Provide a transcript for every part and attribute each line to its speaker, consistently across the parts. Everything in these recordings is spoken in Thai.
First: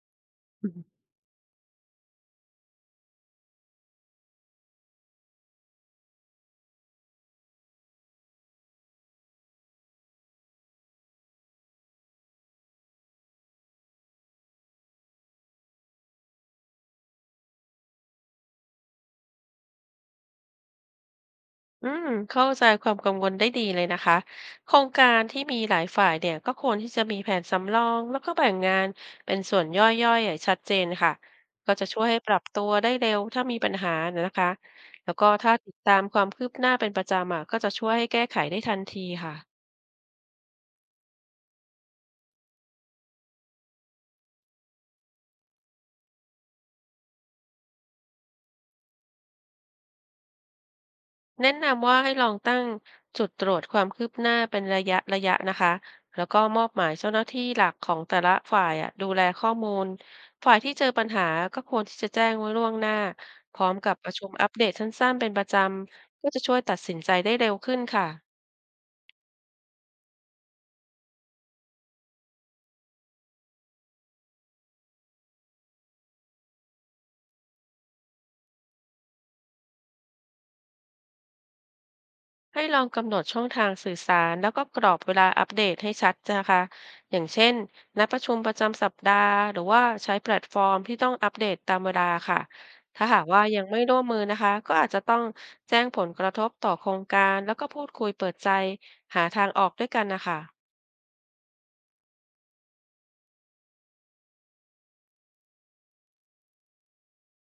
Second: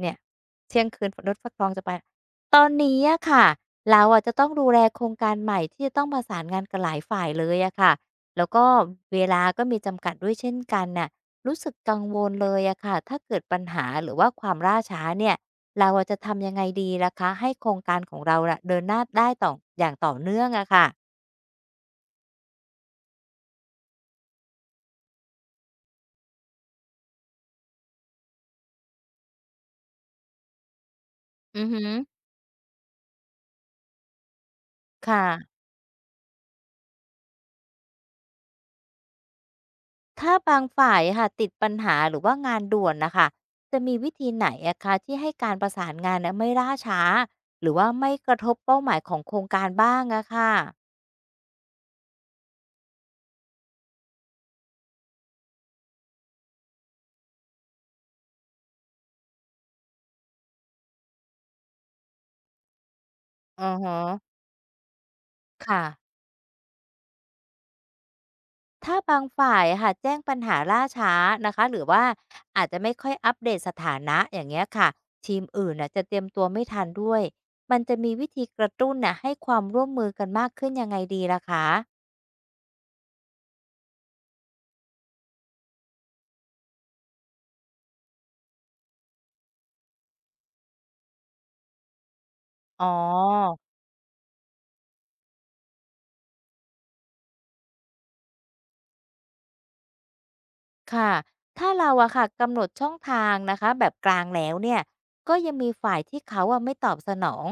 Speaker 1: เนี่ยเที่ยงคืนรถฟักทองจะไปตอนนี้อะค่ะเราอะจะต้องดูแลโครงการใหม่ที่จะต้องประสานงานกับหลายฝ่ายเลยอะค่ะแล้วก็เวลาก็มีจำกัดด้วยเช่นกันน่ะรู้สึกกังวลเลยอะค่ะถ้าเกิดปัญหาหรือว่าความล่าช้าเนี่ยเราอะจะทำยังไงดีล่ะคะให้โครงการของเราน่ะเดินหน้าได้ต่ออย่างต่อเนื่องอะค่ะ
Speaker 2: อืมเข้าใจความกังวลได้ดีเลยนะคะโครงการที่มีหลายฝ่ายเนี่ยก็ควรที่จะมีแผนสำรองแล้วก็แบ่งงานเป็นส่วนย่อยๆอย่างชัดเจนค่ะ
Speaker 1: อือ
Speaker 2: ก็
Speaker 1: ฮึ
Speaker 2: จะช่วยให้ปรับตัวได้เร็วถ้ามีปัญหานะคะแล้วก็ถ้า
Speaker 1: ค่ะ
Speaker 2: ติดตามความคืบหน้าเป็นประจำอ่ะก็จะช่วยให้แก้ไขได้ทันทีค่ะ
Speaker 1: ถ้าบางฝ่ายอะค่ะติดปัญหาหรือว่างานด่วนนะคะจะมีวิธีไหนอะคะที่ให้การประสานงานนะไม่ล่าช้าหรือว่าไม่กระทบเป้าหมายของโครงการบ้างอะค่ะ
Speaker 2: แนะนำว่าให้ลองตั้งจุดตรวจความคืบหน้าเป็นระยะนะคะแล้วก็มอบหมายเจ้าหน้าที่หลักของแต่ละฝ่ายอะดูแลข้อมูลฝ่ายที่เจอปัญหาก็ควรที่จะแจ้งไว้ล่วงหน้าพ
Speaker 1: อื
Speaker 2: ร้อม
Speaker 1: อ
Speaker 2: กั
Speaker 1: ฮะ
Speaker 2: บประชุมอัปเดตสั้นๆเป็นประจ
Speaker 1: ค่ะ
Speaker 2: ำก็จะช่วยตัดสินใจได้เร็วขึ้นค่ะ
Speaker 1: ถ้าบางฝ่ายอะค่ะแจ้งปัญหาล่าช้านะคะหรือว่าอาจจะไม่ค่อยอัปเดตสถานะอย่างเงี้ยค่ะทีมอื่นน่ะจะเตรียมตัวไม่ทันด้วยมันจะมีวิธีกระตุ้นน่ะให้ความร่วมมือกันมากขึ้นยังไงดีล่ะคะ
Speaker 2: ให้ลองกำหนดช่องทางสื่อสารแล้วก็กรอบเวลาอัปเดตให้ชัดนะคะอย่างเช่นนัดประชุมประจำสัปดาห์หรือว่าใช้แพลตฟอร์มที่ต้องอัปเดตตามเวลาค่ะ
Speaker 1: อ๋อ
Speaker 2: ถ้าหากว่ายังไม่ร่วมมือนะคะก็อาจจะต้องแจ้งผลกระทบต่อโครงการแล้วก็พูดคุยเปิดใจหาทางออกด้วยกันนะคะ
Speaker 1: ค่ะ ถ้าเราอะค่ะกำหนดช่องทางนะคะแบบกลางแล้วเนี่ย ก็ยังมีฝ่ายที่เขาอะไม่ตอบสนอง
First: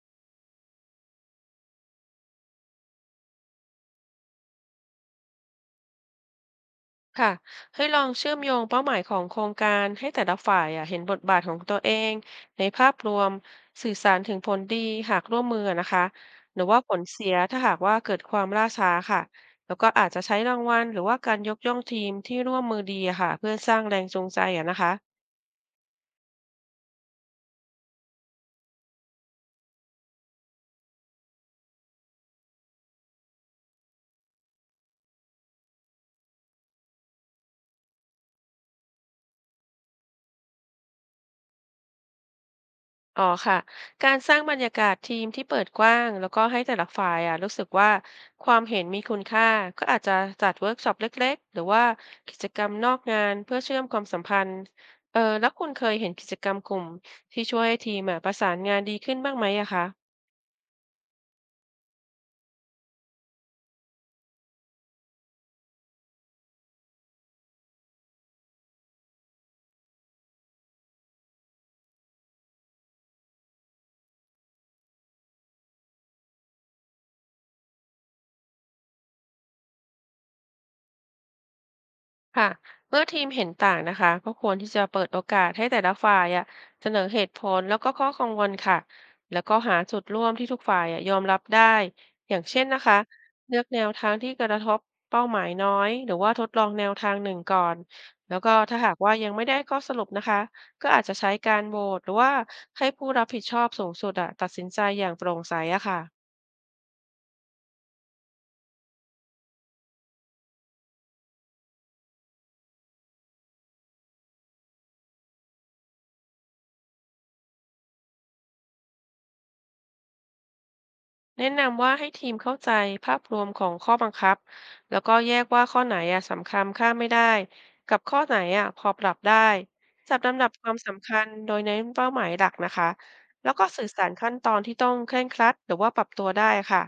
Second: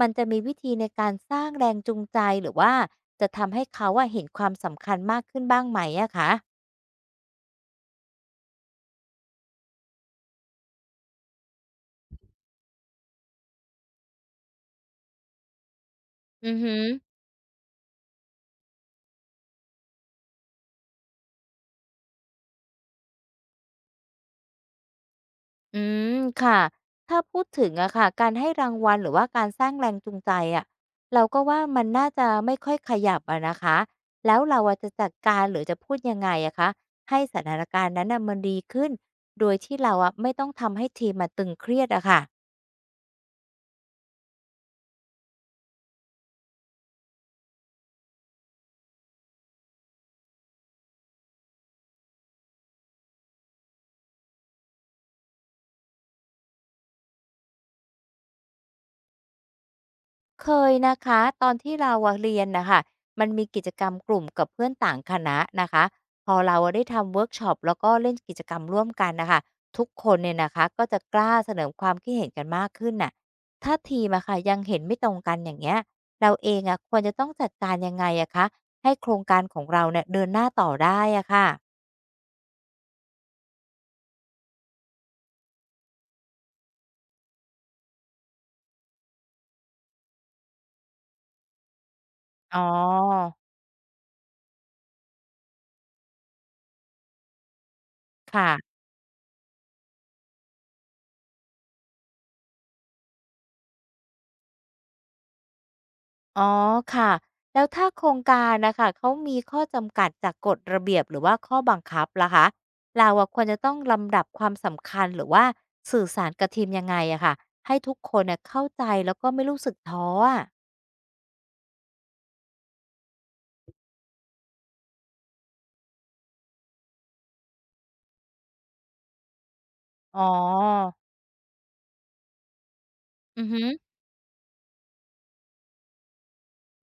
Speaker 1: มันจะมีวิธีในการสร้างแรงจูงใจหรือว่าจะทำให้เขาอะเห็นความสำคัญมากขึ้นบ้างไหมอะคะ
Speaker 2: ค่ะให้ลองเชื่อมโยงเป้าหมายของโครงการให้แต่ละฝ่ายอะเห็นบทบาทของตัวเองในภาพรวมสื่อสารถึงผลดีหากร่วมมือนะคะ
Speaker 1: อื
Speaker 2: ห
Speaker 1: อ
Speaker 2: รือ
Speaker 1: ฮึ
Speaker 2: ว่าผลเสียถ้าหากว่าเกิดความล่าช้าค่ะแล้วก็อาจจะใช้รางวัลหรือว่าการยกย่องทีมที่ร่วมมือดีอะค่ะเพื่อสร้างแรงจูงใจอะนะคะ
Speaker 1: อืมค่ะถ้าพูดถึงอะค่ะการให้รางวัลหรือว่าการสร้างแรงจูงใจอะเราก็ว่ามันน่าจะไม่ค่อยขยับอะนะคะแล้วเราอะจะจัดการหรือจะพูดยังไงอะคะให้สถานการณ์นั้นอะมันดีขึ้นโดยที่เราอะไม่ต้องทำให้ทีมมาตึงเครียดอะค่ะ
Speaker 2: อ๋อค่ะการสร้างบรรยากาศทีมที่เปิดกว้างแล้วก็ให้แต่ละฝ่ายอ่ะรู้สึกว่าความเห็นมีคุณค่าก็อาจจะจัดเวิร์กช็อปเล็กๆหรือว่ากิจกรรมนอกงานเพื่อเชื่อมความสัมพันธ์เออแล้วคุณเคยเห็นกิจกรรมกลุ่มที่ช่วยให้ทีมอ่ะประสานงานดีขึ้นบ้างไหมอะคะ
Speaker 1: เคยนะคะตอนที่เราอะเรียนนะคะมันมีกิจกรรมกลุ่มกับเพื่อนต่างคณะนะคะพอเราอะได้ทำเวิร์กช็อปแล้วก็เล่นกิจกรรมร่วมกันนะคะทุกคนเนี่ยนะคะก็จะกล้าเสนอความคิดเห็นกันมากขึ้นน่ะถ้าทีมอะค่ะยังเห็นไม่ตรงกันอย่างเงี้ยเราเองอะควรจะต้องจัดการยังไงอะคะให้โครงการของเราเนี่ยเดินหน้าต่อได้อะค่ะ
Speaker 2: ค่ะเมื่อทีมเห็นต่างนะคะก็ควรที่จะเปิดโอกาสให้แต่ละฝ่ายอะเสนอเหตุผลแล้วก็ข้อกังวลค่ะแล้วก็หาจุดร่วมที่ทุกฝ่ายอะยอมรับได้อย่าง
Speaker 1: อ๋
Speaker 2: เช่
Speaker 1: อ
Speaker 2: นนะคะเลือกแนวทางที่กระทบเป้าหมายน้อยหรือว่าทดลองแนวทางหนึ่งก่อนแล้วก็
Speaker 1: ค่ะ
Speaker 2: ถ้าหากว่ายังไม่ได้ข้อสรุปนะคะก็อาจจะใช้การโหวตหรือว่าให้ผู้รับผิดชอบสูงสุดอะตัดสินใจอย่างโปร่งใสอะค่ะ
Speaker 1: อ๋อค่ะแล้วถ้าโครงการนะคะเขามีข้อจำกัดจากกฎระเบียบหรือว่าข้อบังคับล่ะคะเราอะควรจะต้องลำดับความสำคัญหรือว่าสื่อสารกับทีมยังไงอะค่ะให้ทุกคนเน่ยเข้าใจแล้วก็ไม่รู้สึกท้ออะ
Speaker 2: แนะนำว่าให้ทีมเข้าใจภาพรวมของข้อบังคับแล้วก็แยกว่าข้อไหนอ่ะสำคัญค่ามไม่ได้กับข้อไหนอ่ะพอปรับได้จัด
Speaker 1: อ๋
Speaker 2: ลำดับความ
Speaker 1: อ
Speaker 2: สำคัญโดยเน้นเป้าหมายหลักนะคะ
Speaker 1: อื
Speaker 2: แล้
Speaker 1: อ
Speaker 2: ว
Speaker 1: ฮึ
Speaker 2: ก็สื่
Speaker 1: อ
Speaker 2: อสารขั้นตอนที่ต้องเคร่งครัดหรือว่าปรับตัวได้ค่ะ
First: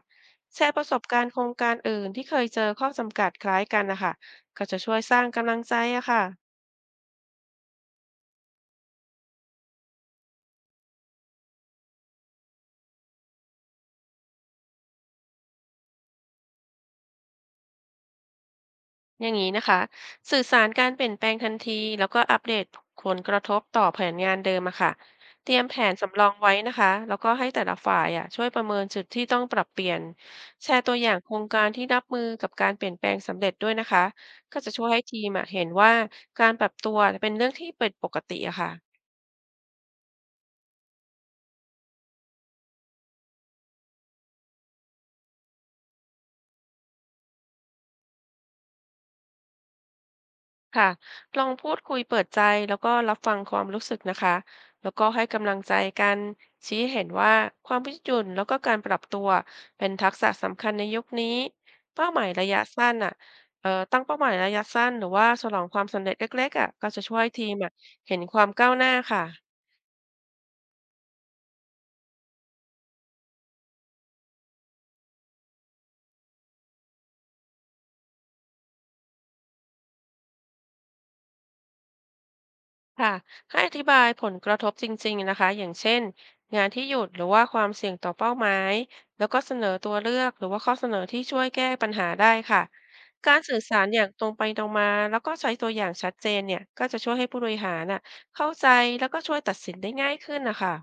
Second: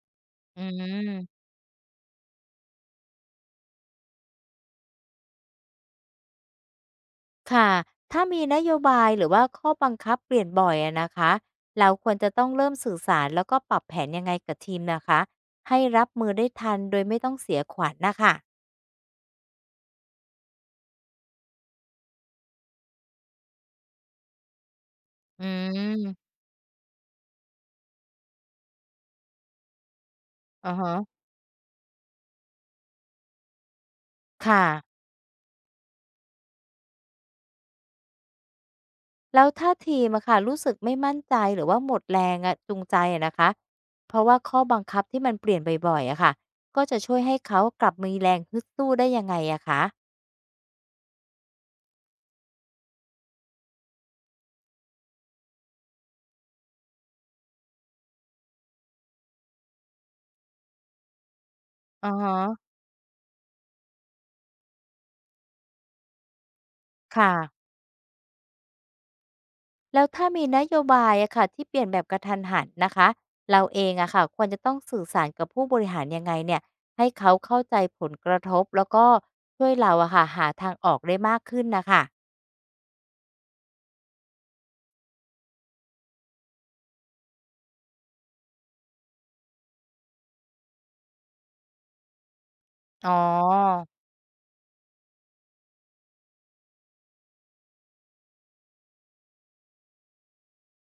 Speaker 2: แช
Speaker 1: อื
Speaker 2: ร์ประสบการณ์โค
Speaker 1: ม
Speaker 2: รงการอื่นที่เคยเจอข้อจำกัดคล้ายกันนะคะก็จะช่วยสร้างกำลังใจอะค่ะ
Speaker 1: ค่ะถ้ามีนโยบายหรือว่าข้อบังคับเปลี่ยนบ่อยอะนะคะเราควรจะต้องเริ่มสื่อสารแล้วก็ปรับแผนยังไงกับทีมนะคะให้รับมือได้ทันโดยไม่ต้องเสียขวัญนะคะ
Speaker 2: อย่างนี้นะคะสื่อสารการเปลี่ยนแปลงทันทีแล้วก็อัปเดตผลกระทบต่อแผนงานเดิมอะค่ะ
Speaker 1: อื
Speaker 2: เตรียมแผนสำรอ
Speaker 1: ม
Speaker 2: งไว้นะคะแล้วก็ให้แต่ละฝ่ายอะช่วยประเมินจุดที่ต้องปรับเปลี่ยนแช
Speaker 1: อะ
Speaker 2: ร์
Speaker 1: ฮ
Speaker 2: ตัวอย่างโครงการที่รับมือกับการเปลี่ยนแปลงสำเร็จด้วยนะคะก็
Speaker 1: ค่ะ
Speaker 2: จะช่วยให้ทีมอะเห็นว่าการปรับตัวเป็นเรื่องที่เป็นปกติอะค่ะ
Speaker 1: แล้วถ้าทีมอะค่ะรู้สึกไม่มั่นใจหรือว่าหมดแรงอะจูงใจอะนะคะเพราะว่าข้อบังคับที่มันเปลี่ยนบ่อยๆอะค่ะก็จะช่วยให้เขากลับมีแรงฮึดสู้ได้ยังไงอะคะ
Speaker 2: ค่ะลองพูดคุยเปิดใจแล้วก็รับฟังความรู้สึกนะคะ แล้วก็ให้กำลังใจกัน ชี้เห็นว่าความยืดหยุ่นแล้วก็การปรับตัวเป็นทักษะสำคัญในยุคนี้
Speaker 1: อื
Speaker 2: เป้า
Speaker 1: อ
Speaker 2: หมายระยะ
Speaker 1: ฮะ
Speaker 2: สั้นอ่ะตั้งเป้าหมายระยะสั้นหรือว่าฉลองความสำเร็จเล็กๆอ่ะก็จะช่วย
Speaker 1: ค่ะ
Speaker 2: ทีมอ่ะเห็นความก้าวหน้าค่ะ
Speaker 1: แล้วถ้ามีนโยบายอะค่ะที่เปลี่ยนแบบกระทันหันนะคะเราเองอะค่ะควรจะต้องสื่อสารกับผู้บริหารยังไงเนี่ยให้เขาเข้าใจผลกระทบแล้วก็ช่วยเราอะค่ะหาทางออกได้มากขึ้นนะคะ
Speaker 2: ค่ะให้อธิบายผลกระทบจริงๆนะคะอย่างเช่นงานที่หยุดหรือว่าความเสี่ยงต่อเป้าหมายแล้วก็เสนอตัวเลือกหรือว่าข้อเสนอที่ช่วยแก้ปัญหาได้ค่ะ
Speaker 1: อ๋อ
Speaker 2: การสื่อสารอย่างตรงไปตรงมาแล้วก็ใช้ตัวอย่างชัดเจนเนี่ยก็จะช่วยให้ผู้บริหารน่ะเข้าใจแล้วก็ช่วยตัดสินได้ง่ายขึ้นนะคะ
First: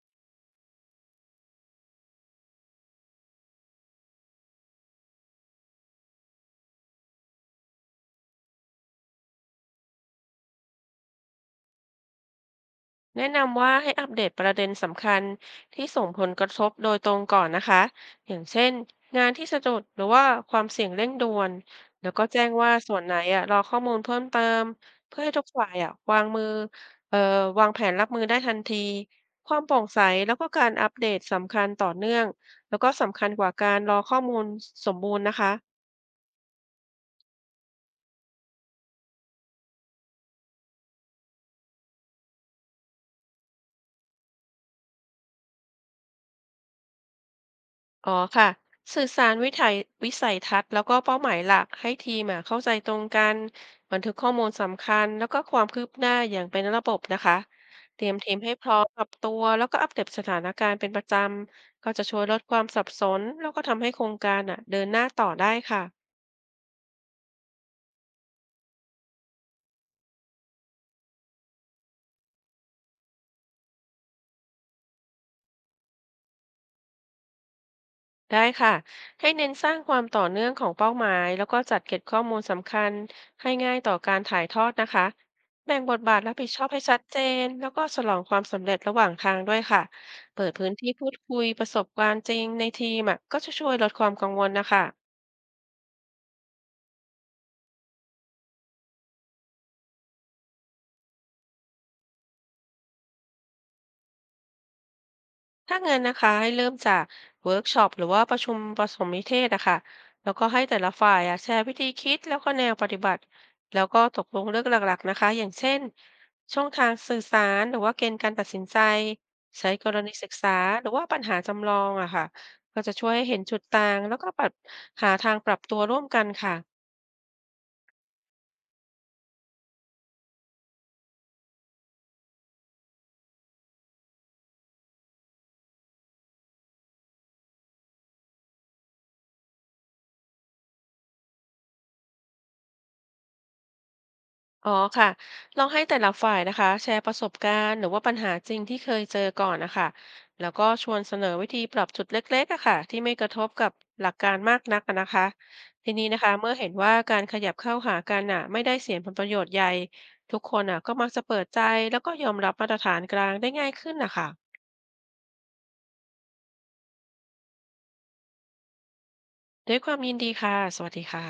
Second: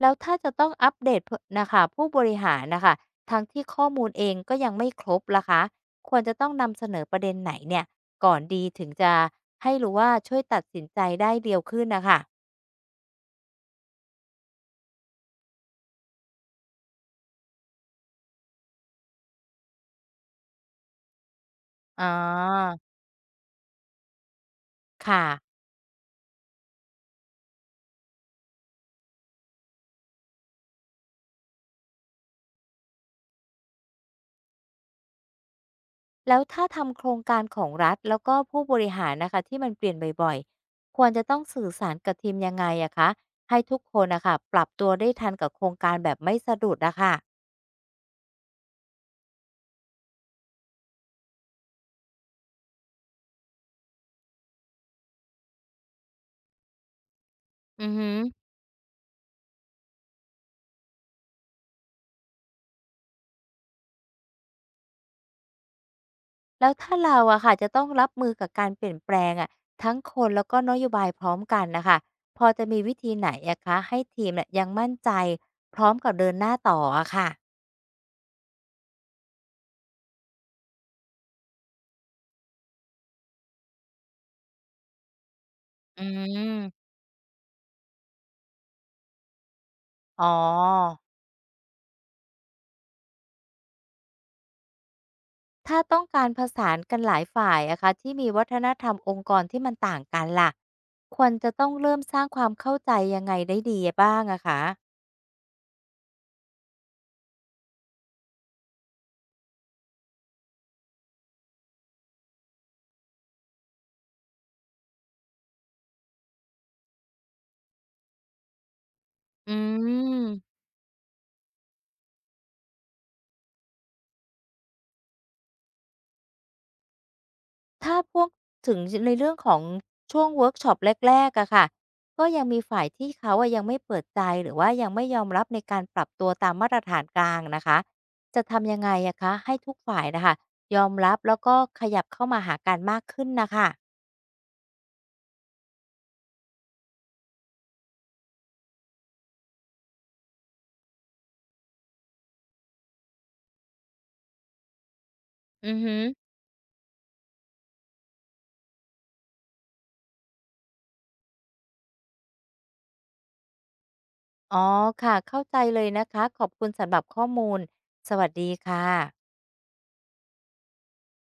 Speaker 1: แล้วถ้าจะต้องอัปเดตน่ะคะผู้บริหารนะคะทั้งที่ข้อมูลเองก็ยังไม่ครบล่ะคะควรจะต้องนำเสนอประเด็นไหนเนี่ยก่อนดีถึงจะให้รู้ว่าช่วยตัดสินใจได้เร็วขึ้นน่ะคะ
Speaker 2: แนะนำว่าให้อัปเดตประเด็นสำคัญที่ส่งผลกระทบโดยตรงก่อนนะคะอย่างเช่นงานที่สะดุดหรือว่าความเสี่ยงเร่งด่วน
Speaker 1: อ๋
Speaker 2: แล้วก็แจ้งว่า
Speaker 1: อ
Speaker 2: ส่วนไหนอ่ะรอข้อมูลเพิ่มเติมเพื่อ
Speaker 1: ค่ะ
Speaker 2: ให้ทุกฝ่ายอ่ะวางมือเอ่อวางแผนรับมือได้ทันทีความโปร่งใสแล้วก็การอัปเดตสำคัญต่อเนื่องแล้วก็สำคัญกว่าการรอข้อมูลสมบูรณ์นะคะ
Speaker 1: แล้วถ้าทำโครงการของรัฐแล้วก็ผู้บริหารนะคะที่มันเปลี่ยนบ่อยๆควรจะต้องสื่อสารกับทีมยังไงอะคะให้ทุกคนนะคะปรับตัวได้ทันกับโครงการแบบไม่สะดุดอะคะ
Speaker 2: อ๋อค่ะสื่อสารวิสัยทัศน์แล้วก็เป้าหมายหลักให้ทีมอะเข้าใจตรงกันบันทึกข้อมูลสำคัญแล้วก็ความคืบหน้าอย่างเป็นระบบนะคะ
Speaker 1: อือ
Speaker 2: เตรี
Speaker 1: ฮึ
Speaker 2: ยมทีมให้พร้อมปรับตัวแล้วก็อัปเดตสถานการณ์เป็นประจำก็จะช่วยลดความสับสนแล้วก็ทำให้โครงการอะเดินหน้าต่อได้ค่ะ
Speaker 1: แล้วถ้าเราอะค่ะจะต้องรับมือกับการเปลี่ยนแปลงอะทั้งคนแล้วก็นโยบายพร้อมกันนะคะพอจะมีวิธีไหนอะคะให้ทีมเนี่ยยังมั่นใจพร้อมกับเดินหน้าต่ออะค่ะ
Speaker 2: ได้ค่ะให้เน้นสร้างความต่อเนื่องของเป้าหมายแล้วก็จัดเก็บข้อมูลสำคัญให้ง่ายต่อการถ่ายทอดนะคะแบ่งบท
Speaker 1: อื
Speaker 2: บาทรับผิดชอบให้
Speaker 1: ม
Speaker 2: ชัดเจนแล้วก็ฉลองความสำเร็จระหว่างทางด้วยค่ะ
Speaker 1: อ๋
Speaker 2: เปิดพื้นที่
Speaker 1: อ
Speaker 2: พูดคุยประสบการณ์จริงในทีมอะก็จะช่วยลดความกังวลนะคะ
Speaker 1: ถ้าต้องการผสานกันหลายฝ่ายอะคะที่มีวัฒนธรรมองค์กรที่มันต่างกันล่ะควรจะต้องเริ่มสร้างความเข้าใจยังไงได้ดีบ้างอะคะ
Speaker 2: ถ้างั้นนะคะให้เริ่มจากเวิร์กช็อปหรือว่าประชุมผสมนิเทศอะค่ะแล้วก็ให้แต่ละฝ่ายอะแชร์วิธีคิดแล้วก็แนวปฏิบัติแล้วก็ตกลงเรื่องหลักๆนะคะอย่างเช่นช่องทางสื่อสารหรือว่าเกณฑ์การตัดสินใจ
Speaker 1: อื
Speaker 2: ใช้กรณีศึกษา
Speaker 1: ม
Speaker 2: หรือว่าปัญหาจำลองอะค่ะก็จะช่วยให้เห็นจุดต่างแล้วก็ปรับหาทางปรับตัวร่วมกันค่ะ
Speaker 1: ถ้าพวกถึงชในเรื่องของช่วงเวิร์กช็อปแรกๆอะค่ะก็ยังมีฝ่ายที่เขาอะยังไม่เปิดใจหรือว่ายังไม่ยอมรับในการปรับตัวตามมาตรฐานกลางนะคะจะทำยังไงอะคะให้ทุกฝ่ายน่ะค่ะยอมรับแล้วก็ขยับเข้ามาหากันมากขึ้นน่ะค่ะ
Speaker 2: อ๋อค่ะลองให้แต่ละฝ่ายนะคะแชร์ประสบการณ์หรือว่าปัญหาจริงที่เคยเจอก่อนนะคะแล้วก็ชวนเสนอวิธีปรับจุดเล็กๆอะค่ะที่ไม่กระทบกับหลักการมากนักอะนะคะ
Speaker 1: อือ
Speaker 2: ที
Speaker 1: ฮึ
Speaker 2: นี้นะคะเมื่อเห็นว่าการขยับเข้าหากันน่ะไม่ได้เสียผลประโยชน์ใหญ่ทุกคนน่ะก็มักจะเปิดใจแล้วก็ยอมรับมาตรฐานกลางได้ง่ายขึ้นนะคะ
Speaker 1: อ๋อค่ะเข้าใจเลยนะคะขอบคุณสำหรับข้อมูลสวัสดีค่ะ
Speaker 2: ด้วยความยินดีค่ะสวัสดีค่ะ